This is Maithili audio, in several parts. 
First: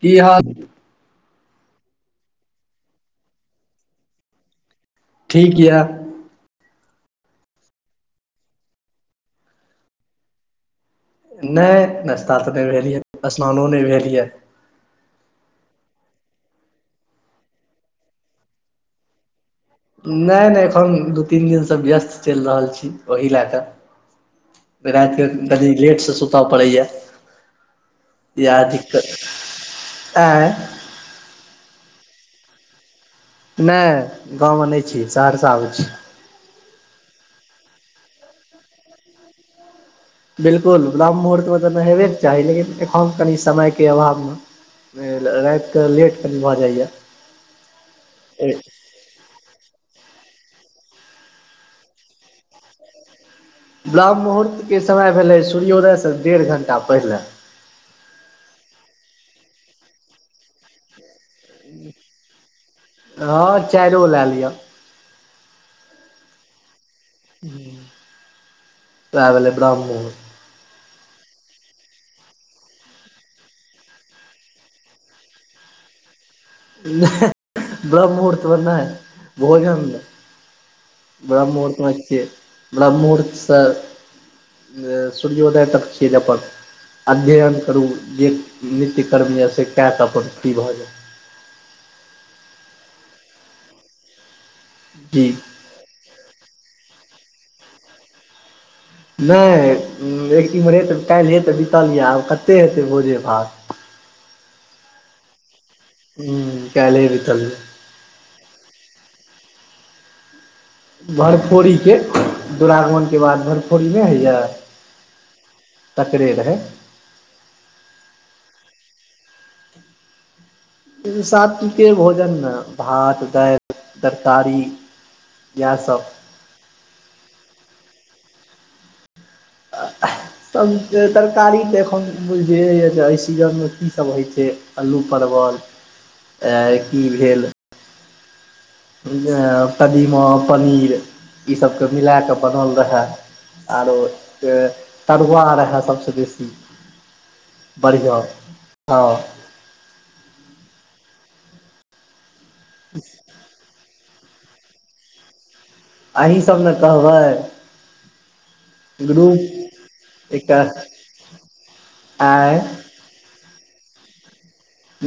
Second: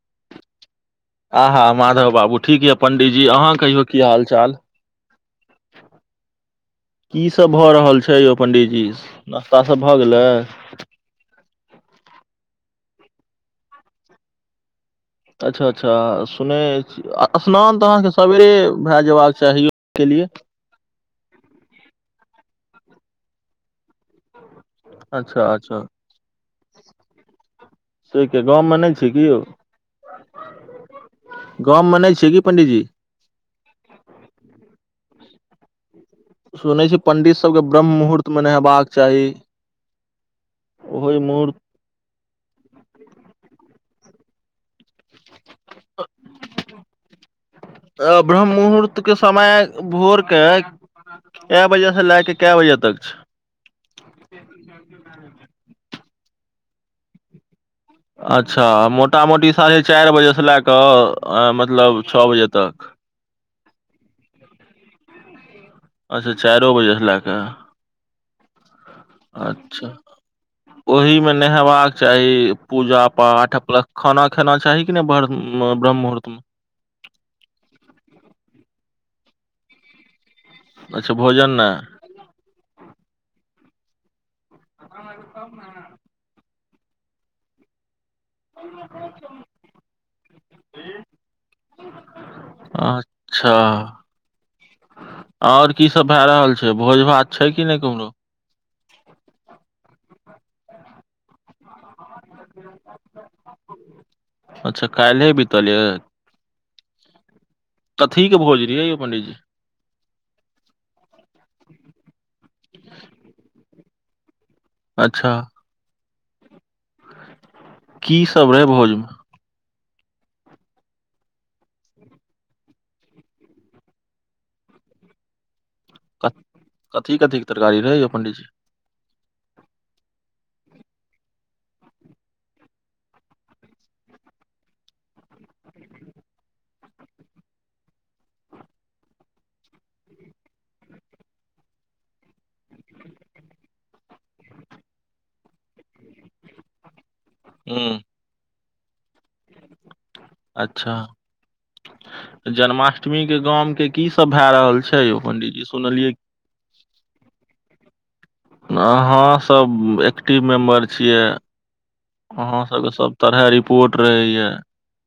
की हाल आहा माधव बाबू ठीक यए पण्डीजी अहाँ कहियौ की हाल चाल ठीक यऽ की सब भ रहल छै यौ पंडीजी नास्ता सब भ गेलै नहि नाश्ता तऽ नहि भेल यऽ स्नानो नहि भेल यऽ अच्छा अच्छा सुनै छी स्नान तऽ अहाँके सबेरे भए जयबाक चाहीयौ नहि नहि एखन दू तीन दिनसँ व्यस्त चलि रहल छी ओहि लए कऽ रातिके अच्छा कनि अच्छा लेटसँ सुतय पड़ैए से के गाँव यैह मे नहि छै की दिक्कत ऐं गाँवमे नहि छियै की पंडीजी नहि गाँवमे नहि छी सहरसा अबैत छी सुनै छी पण्डित सबके ब्रह्म मुहूर्त मे नहेबाक चाही बिलकुल ब्राम्म ओहि मुहूर्तमे मुहूर्त तऽ नहेबेके चाही लेकिन एखन कनि समयके अभावमे रातिकऽ लेट कनी भऽ जाइया देखियो समय भोर के कए बजे से लए कए बजे तक छै ब्रह्ममुहूर्तके समय भेलै सूर्योदयसँ डेढ़ घण्टा पहिले अच्छा मोटा मोटी साढ़े चारि बजेसँ लए कऽ अ मतलब छओ बजे तक हँ चायरो लए लिअ अच्छा चारो बजे लेक वएह भेलै अच्छा ब्राह्मण ओहि मे नहेबाक चाही पूजा पाठ प्लस खाना खेना चाहि एखने ब्रह्ममुहूर्त मे नहि ब्रह्ममुहूर्त नहि भोजन अच्छा भोजन ब्रह्ममुहर्त मे नहि केए ब्रह्ममुहूर्त सँ सूर्योदय तक छी अपन अध्ययन करू जे नित्य्यकर्म यऽ से कए कऽ अपन फ्री भऽ जाउ अच्छा जी आओर की सब भए रहल छै भोज भात छै कि नहि केमरो नहि एक हिमहर रे तऽ काल्हिे तऽ बीतल यऽ आब कते हेतै भोजे भात अच्छा कालिह बित हुँ कालिह बितल या कथिकें भोज रहीै यौ पणडित जी भरफोरीके दु्वरागमनके बाद भरफोरी नहि होइए अच्छा तकरे रहै की सब रहै भोजमे सात्विक कें भोजन रहै भात दालि तरकारी इहासब क कथी कथीके तरकारी रहै यौ पण्डीजी आ हें तब तरकारी तऽ एखन बुझियैए जे एहि सीजनमे कीसभ होइ छै अलू परवल आ की भेल जे कदीमा पनीर ईसभके मिलाए कऽ बनल रहय आरो तरुआ रहै सबसे बेसी हूँ बढ़िआँ हँ अच्छा जन्माष्टमी के गाम के की सब भए रहल छै यौ पंडी जी सुनलियै अहीं सब ने कहबै अहाँ ग्रुप सब एक्टिव एकटा मेम्बर छियै आँय अहाँ सबके सब तरह रिपोर्ट रहे ये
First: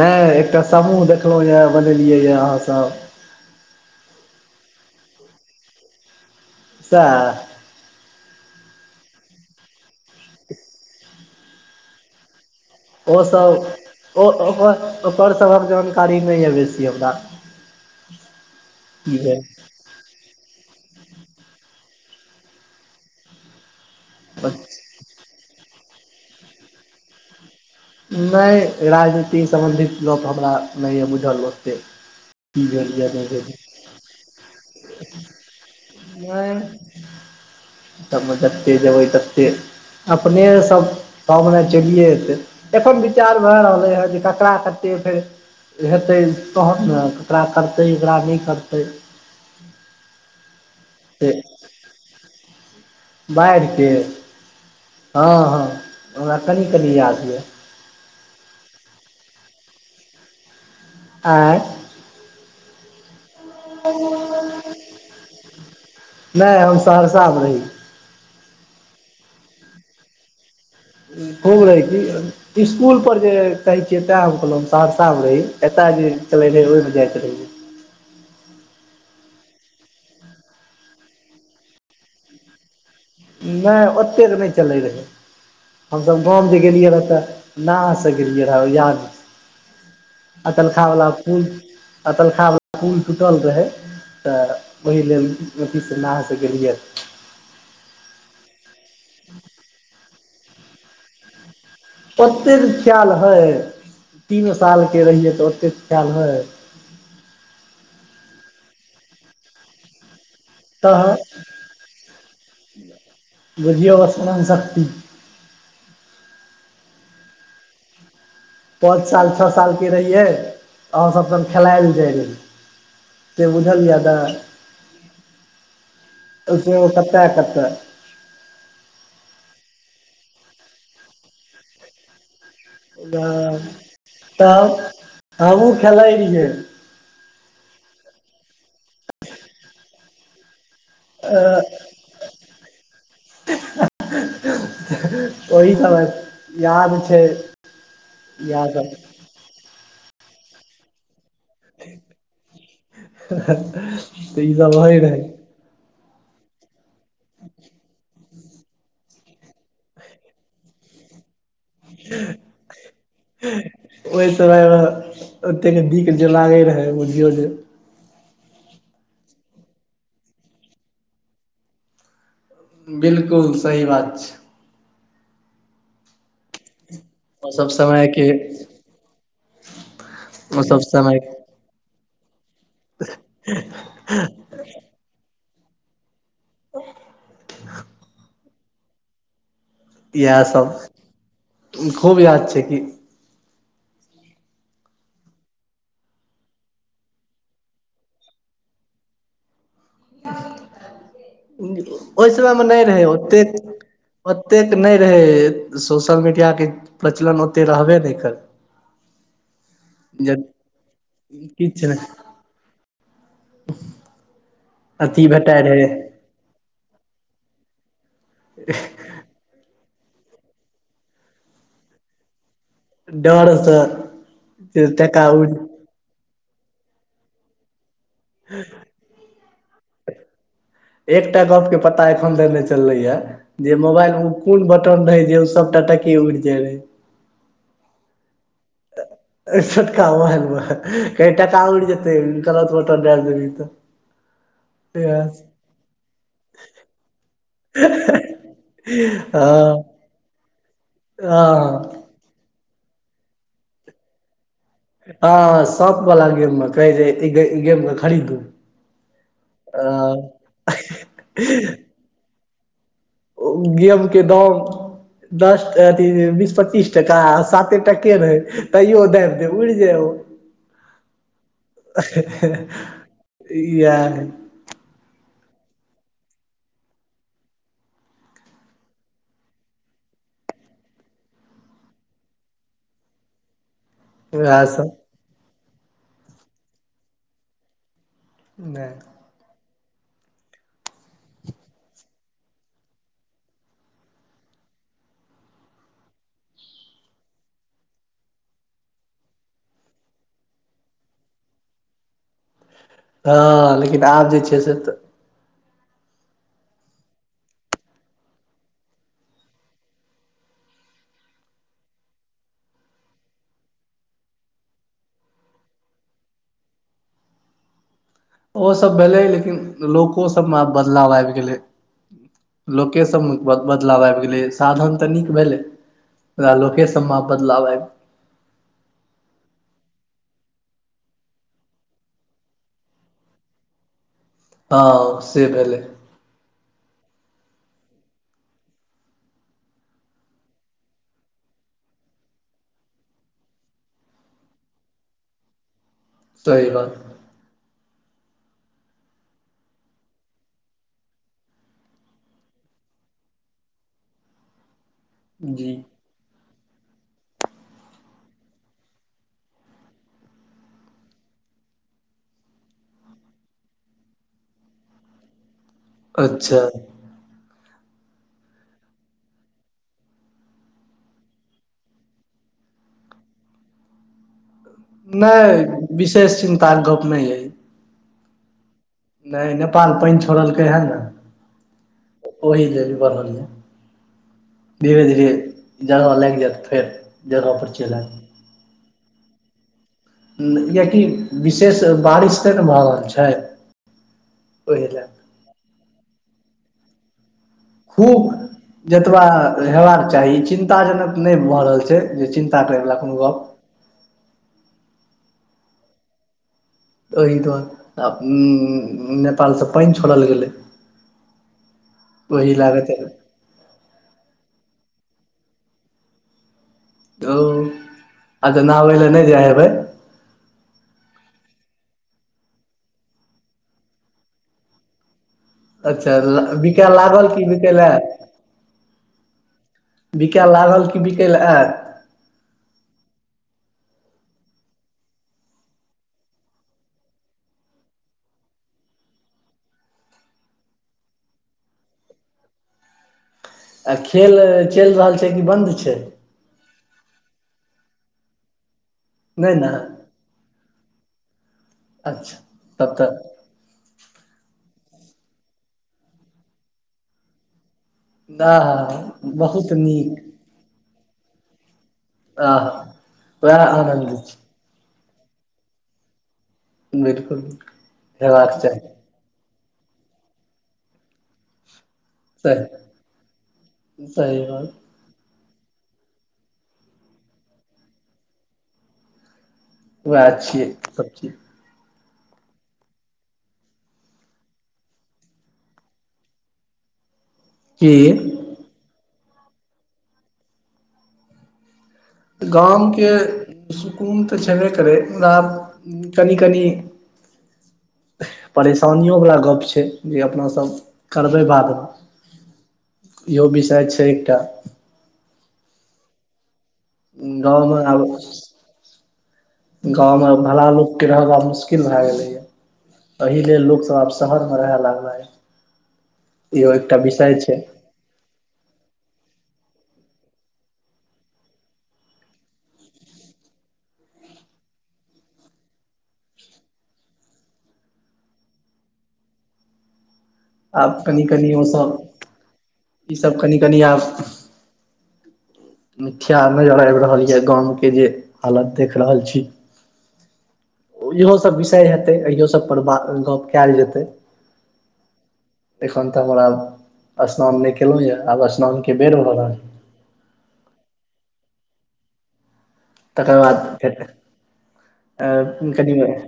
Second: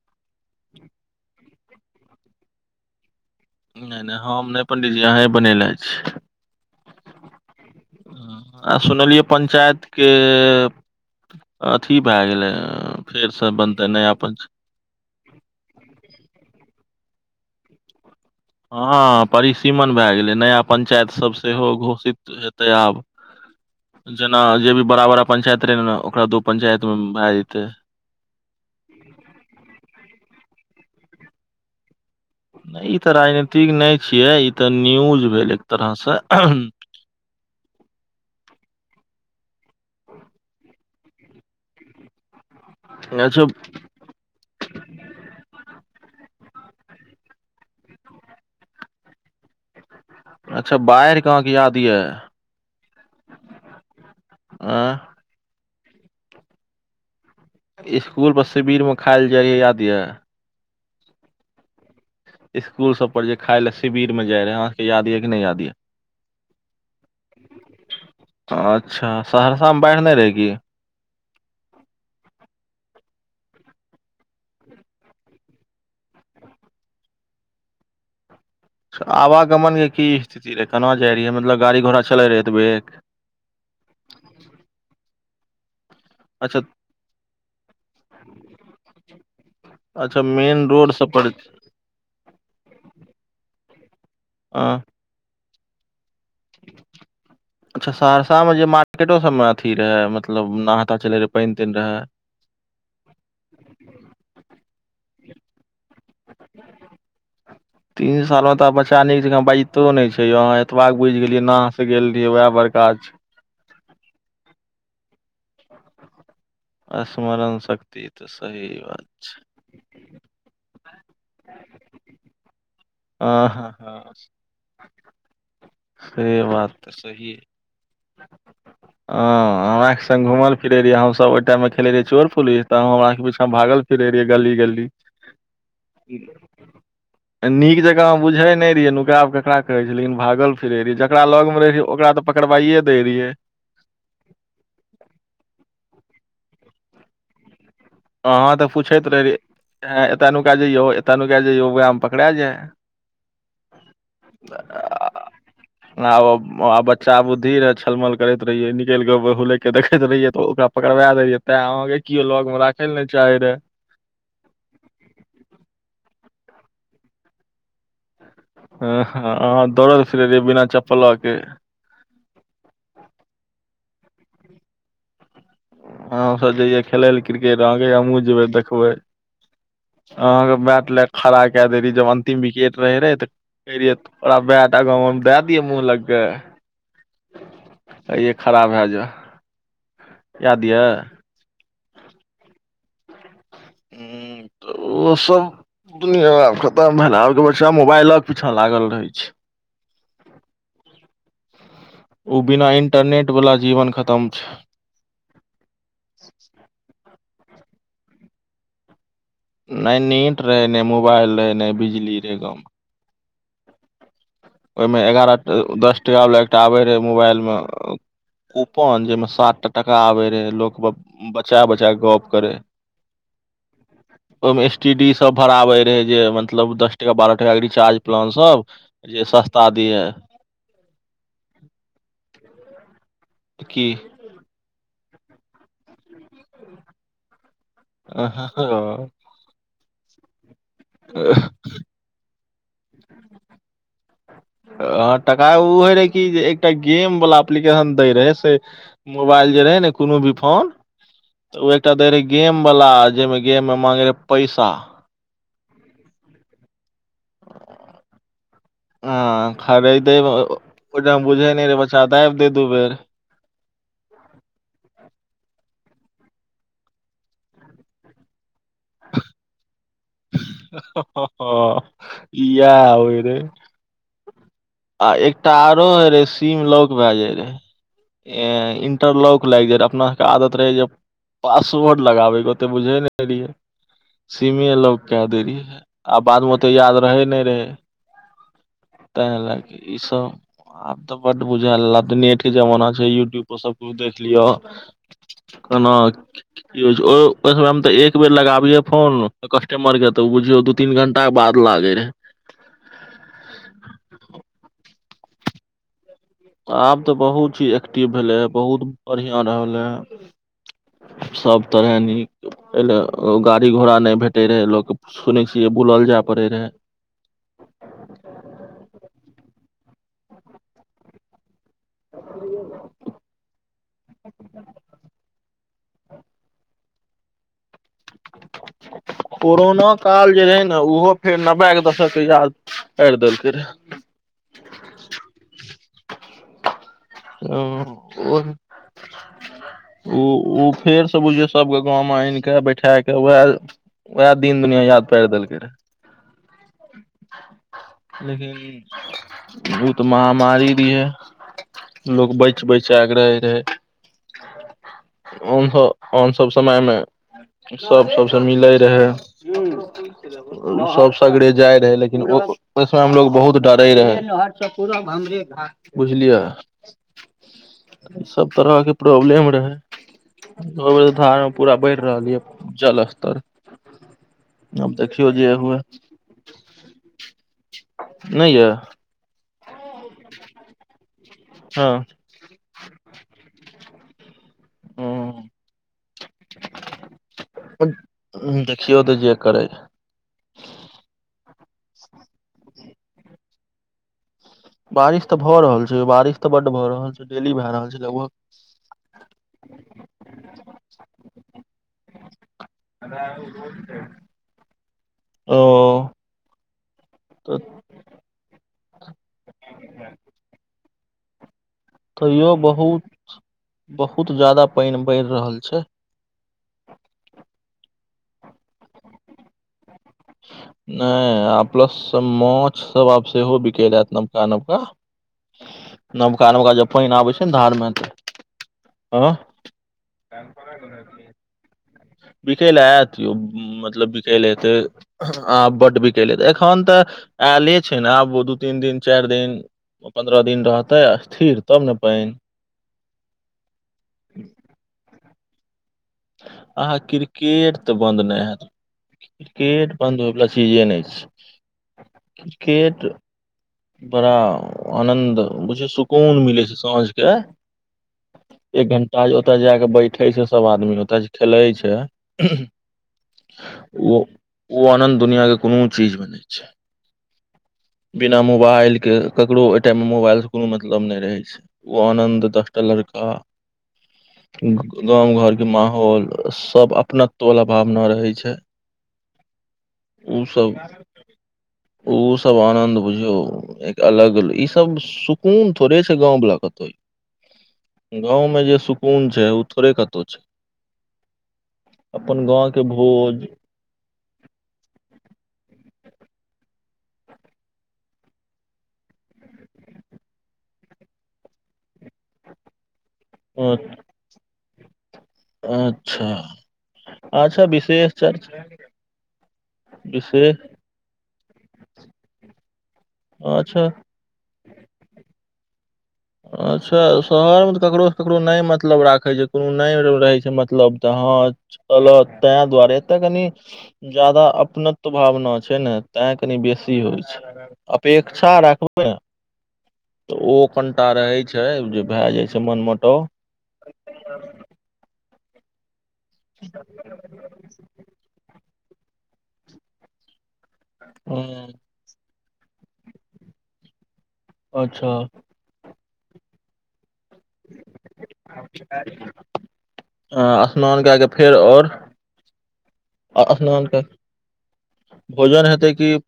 नहि एकटा समूह देखलहुँ ये बनेलियै यए अहाँसभ नहि नहि हम नहि पण्डीजी अहीँ बनेने छी सेह आ सुनलियै पंचायत के अथी भए गेलै फेरसँ बनतै नया ओसभ ओ पंच ओकर ओकरसभक जानकारी नहि यए बेसी हमरा की हँ भेल परिसीमन भए गेलै नया पंचायत सब सेहो घोषित हेतै आब जेना जे भी बड़ा बड़ा पंचायत रहे ने ओकरा दू पंचायत मे भए जेतै नहि राजनीति सम्बन्धित गप हमरा नहि यए बुझल ओतेक की नहि भेल ई यए तऽ भेल राजनीतिक नहि छियै ई तऽ न्यूज भेल तरह से नहिं [unintelligible] तबमे जतेक जेबै ततेक अपनेसभ पाममे चलिए जेतै एखन विचार भए अच्छा रहलें हें जे ककरा कतेक फेर हेतै तहन ने ककरा करतै एकरा नहि करतै अच्छा बाढ़िके से अहाँके याद यऽ बाढ़िके हँ हँ हमरा कनि कनि याद यऽ सुकूल पर शिविर में खायल जाय रयै याद यऽ आं स्कूल सब पर जे खााय लए शिवर मे जा रहै अहाँके याद यऽ कि नहि याद यऽ नहि हम सहरसामे रही अच्छा सहरसामे बाढ़ि नहि रहै कि खुब रहै की स्कूल पर जे कहै छियै तैँ हम कहलहुँ हम सहरसामे रही एतय जे चलैत रहै ओहिमे जाइत रहहियै आवागमनके की स्थिति रहै केना जाइत रहियै मतलब गाड़ी घोड़ा चलैत रहै एतबे नहि ओतेक नहि चलै रहै हाम सभ गाँव जे अच्छा गेलियै रह तऽ नाव से गेलियै रहए याद अच्छा मेन अकलखा रोड वला सब पर फूल आ तलखाावला पुल टूटल रहै तऽ अ ओहि लेल नदि गेल इ अच्छा सहरसा में जे मार्केटों सबमें अथी रहै मतलब नहताा चलैत रहै पानि तानि रहै ओतेक खिआल हइ तीन सालके रहियै तऽ ओतेक खिआल हइ तीन साल मे तऽ बच्चा नीक छै बाजितो नहि छै आहा एते एतबा तऽ बुझि गेलियै नाव से गेल रहियै वएह बड़का छै बुझियौ स्मरण शक्ति स्मरण शक्ति ते तऽ सही पाँच बात साल छौ सालके रहियै अहाँसभ त खेलाय ल जाइत रहियै हँ ते हँ बुझलिए हँ न से बात तऽ सही कतऽ ह हमरा के संग घुमल फिरे रयै हम आहू सब गोटा मे खेले रहियै चोर पुलिस सब हमरा पीछा भागल फिरे रहियै गली तब गली हमहूँ खेलै रहियै नीक जकाँ बुझै नहि रहियै नुकाब केकरा कहै छै लेकिन भागल फिरै रहि जखन ओकरा लौग मे रहहिय ओकरा तऽ पकड़बइे दै रहियै ओहि ठामक सब याद छै अहाँ इएह तऽ सब पूछैत रहहि ह एतय नुका जइयो एतौ नुका जैयौ उहै मे पकरा जाइ तऽ ई सब होइ रहै बच्चा बुद्धि रहै छलमल करैत रहिये निकलि हुले के देखैत रहियै त ओकरा पकड़ा दयै तें आह केओ लग मे राख राखेले नाहि चाहे रहेै ओहि समयमे ओतेक नीक जे लागै रहै बुझियौ जे हँ ह अहाँ दौड़ैत फिरे रहि बिना चप्पल लऽ के बिल्कुल सही बात छै हाम सब जइयए खेल लए ओ क्रिकेट सब अह हमहु समयके जेबे देखबे अहां के ओ सब बैट ले समय खड़ा के दे रहि जब अंतिम विकेट रहे रहे त कह रहियैरा बैट आगाँ मे दए दिय मुह लग के अय खरा भए जै इएह सब खूब याद छै कि हूँ ओ सब दुनिया खतम भेल आब के बच्चा मोबाइल के पीछा लागल रहे छै ओहि ओ समय मे बिना नहि रहै इंटरनेट वाला ओतेक जीवन खतम छै ओतेक नहि रहे सोशल मीडिया के प्रचलन ओते रहबे नहि करै नहि नीट रहे नहि मोबाइल रहे नहि बिजली रहे गाँव मे [unintelligible] ओमे अथी एगारह भेटाइ रहै दस टाकावला एकटा आबै रहै मोबाइलमे कूपन जैमे सात टा टाका आबै रहै लोक ब बचा बचा कऽ गप्प करै डरसँ ओमे से स्टी डी टका सब उड़ भराबे से जे मतलब दस टका बारह टका के रिचार्ज प्लान सब जे सस्ता दिय एकटा गप के पता एखन दे नहि चलले ये जे की मोबाइल म् कुन बटन रहे जे ओ सबटा टके उड़ जाय रहे आं ह ह र एहि छोटक मोबाइल मे कहै टाका उङं जैते गलत बटन दाइब देबहिं त ह तका ओ होे रहै कि जे एकटा गेम वला एप्लीकेशन दै रहै से हँ कूनु भी फोन तऽ हँ ओ एकटा देै रहे गेम वला जाहिमे गेम मे मांगे रहे पैसा हँ साँप वला गेम मे कहै जे ईगे ई गेम मे कहै जे खरीदू हँ खरीदे ओहिठम बुझे नहि रहे बच्चा दबि दे दू बेर ओ गेमके दाम दस अथी बीस पच्चीस टका आ साते टके रहै तैयो दैब दे उड़ि जाय ओ येह होय रहै इयाह आ एकटा आरो होय रहे सीम लक भए जाय रहे एं इंटरलॉक लागि जाइ रहे अपना सभके आदत रहै जे पासवर्ड लगाबैके ओते बुझै नहि रहियै सीमे इएह सब लोक केय दै रहियै आ बादमे ओते याद रहै नहि रहै नै तै लाग ई सब आब तऽ बड बुझायल आ त नेट के जमाना छै यूट्यूब पर सबकछु देख लिय कना यूज हो छै अ ओहि समय तऽ एक बेर लगाबिये फोन कस्टमर के तऽ बुझियौ दुत तीन घण्टा के बाद लागै रहै हँ लेकिन आब जे छै से तऽ आब तऽ बहुत ही एक्टिव भेलै ह बहुत बढ़िया रहलै सब तरहें नीक ए लेय गाड़ी घोड़ा नहि भेटे रहै लोक सुनै छिय बुलल जाय पड़े रहै ओ सब भेलै लेकिन लोको सबमे आब बदलाव आबि गेलै लोके सब म वड बदलाव आबि गेलै साधन तऽ नीक भेलै ओरा लोके सबमे बदलाव आबि गेल कोरोना काल जे रहै ने उहो फेर नब्बेके दशक याद पेइर देलकै रहए हँ से भेलै अ ओ उ उ फेरसँ बुझियौ सभके गाँवमे आनि कऽ बैठा कऽ उएह वएह दीन दुनिया याद पयिर देलके रहै सही बात लेकिन इ भूत महामारी भी है लोक बैच बैच आगय रहे जी हमसब आन सभ समयमे सभ सभसँ मिलै रहै सब सगरे जाइ रहे लेकिन ओहिसमै में लोग बहुत डरे रहै बुझलियै अच्छा सब तरहके प्रॉब्लम रहै ओ धार मे पूरा बढ़ि रहल यऽ जल स्तर आब देखियौ जे हुए नहि विशेष चिन्ता के गप नहि हय नहि य नहि नेपाल पानि छोड़लकै हन ने हँ ओहि ल भी बढ़ल य धीरे धीरे जगह लागि जाएत फेर जगहपर चलि आएब हुँ देखियौ तऽ जे करै रहै यकि विशेष बारिश ते ने भए रहल छै ओहि लए बारिश तऽ भऽ रहल छै बारिश तऽ बड्ड भऽ रहल छै डेली भए रहल छै खूब लगभग जतबा हेबाक चाही चिन्ता जनक नहि भऽ रहल छै जे चिन ओ एहि दुआरे आ इम म्म नेपालसँ पैनि छोड़ल गेलै तैयो ओहि लागत बहुत ओ बहुत जदा पइन बढ़ रहल छै ओ अच्छा नहाबै लए नहि जा हेबै नहि आ प्लस मान्छ सब सहो बिकलय आयत नबका नबका [inaudible] अच्छा बिकाय लागल की ने बिकाय धार लय मे तऽ आयत हँ बिकाय लागल कि बिकै लए आयत बिके लए आयतयौ मतलब बिकेलए अतै आ बड्ड बिकेलय एतेय एखन तऽ आले छै ने आब दू तन दिन चारि दिन ओ पन्द्रह दिन रहतै स्थिर तब ने पानि आओर खेल चलि रहल छै कि बन्द छै अहाँ क्रिकेट तऽ बन्द नहि हैत नहि ने क्रिकेट बन्द होइ वला चीजे नहि छै अच्छा तब क्रिकेट तऽ बड़ा आनन्द बुझिय सुकून मिलैत छै साँझ के एक आहा घंटा ओतय बहुत जााक नीक बैठे छै सब आदमी ओतय खेलै छै आहा वएह आनन्द ओ छै ओ आनन्द दुनिआके कोनो चीजमे नहि छै बिल्कुल ना मोबाइल के ककरो ओहि टाइम मे मोबाइल से कोनो मतलब नहि रहे छै ओ आनन्द दसटा सही लड़का सही बात गाँव घरके माहौल सब अपनत्व वला भावना रहै छै वएह उ छियै सब चीज उ सब आनन्द बुझ एक अलग ई सब सुकून थोड़े छै गाँंवाला कतो की गाँवमे जे सुकून छै ओ थोड़े कतौ छै अपन गाँवके गाम के भोज सुकून तऽ छेबे करै मुदा आब कनि कनि परेशानिओ वला गप्प छै जे अपनासभ करबै बाद मऽ [inaudible] इहो विषय छै एकटा अच्छा गाँव अच्छा मऽ आब विशेष चर्चा गाँव मऽ विशेष भला लोक लोक के रहबा मुश्किल भए गेले ये एहि लेल अच्छा लोक सब आब शहर मे रहय लागलेय अच्छा छै शहर मे तऽ ककरो ककरो नहि मतलब राखै छै कोनो नहि रहै छै मतलब तऽ हँ कहलक तै द्वारे एतअ कनी जादा अपनत्व भावना छै ने तैय कनी बेसी होइ छै अपेक्षा राखबै तऽ ओ आब कनिटा रहै छै जे भए जाइ छै मन मऽ ई सब कनि कनि आब ख्याल नजर आबि रहल यऽ गाँव के जे हालत देख रहल छी इहोसभ हूँ विषय हेतै इहो सभपर बात गप्प कैल जेतै अच्छा एखन तऽ हमर आब स्नान नहि केलहुँ यए आब स्नान के बेर भ रहल स्नान कए केऽ फेर और तकर आ बाद स्नान फेर कैय के भोजन हेतै कि कनि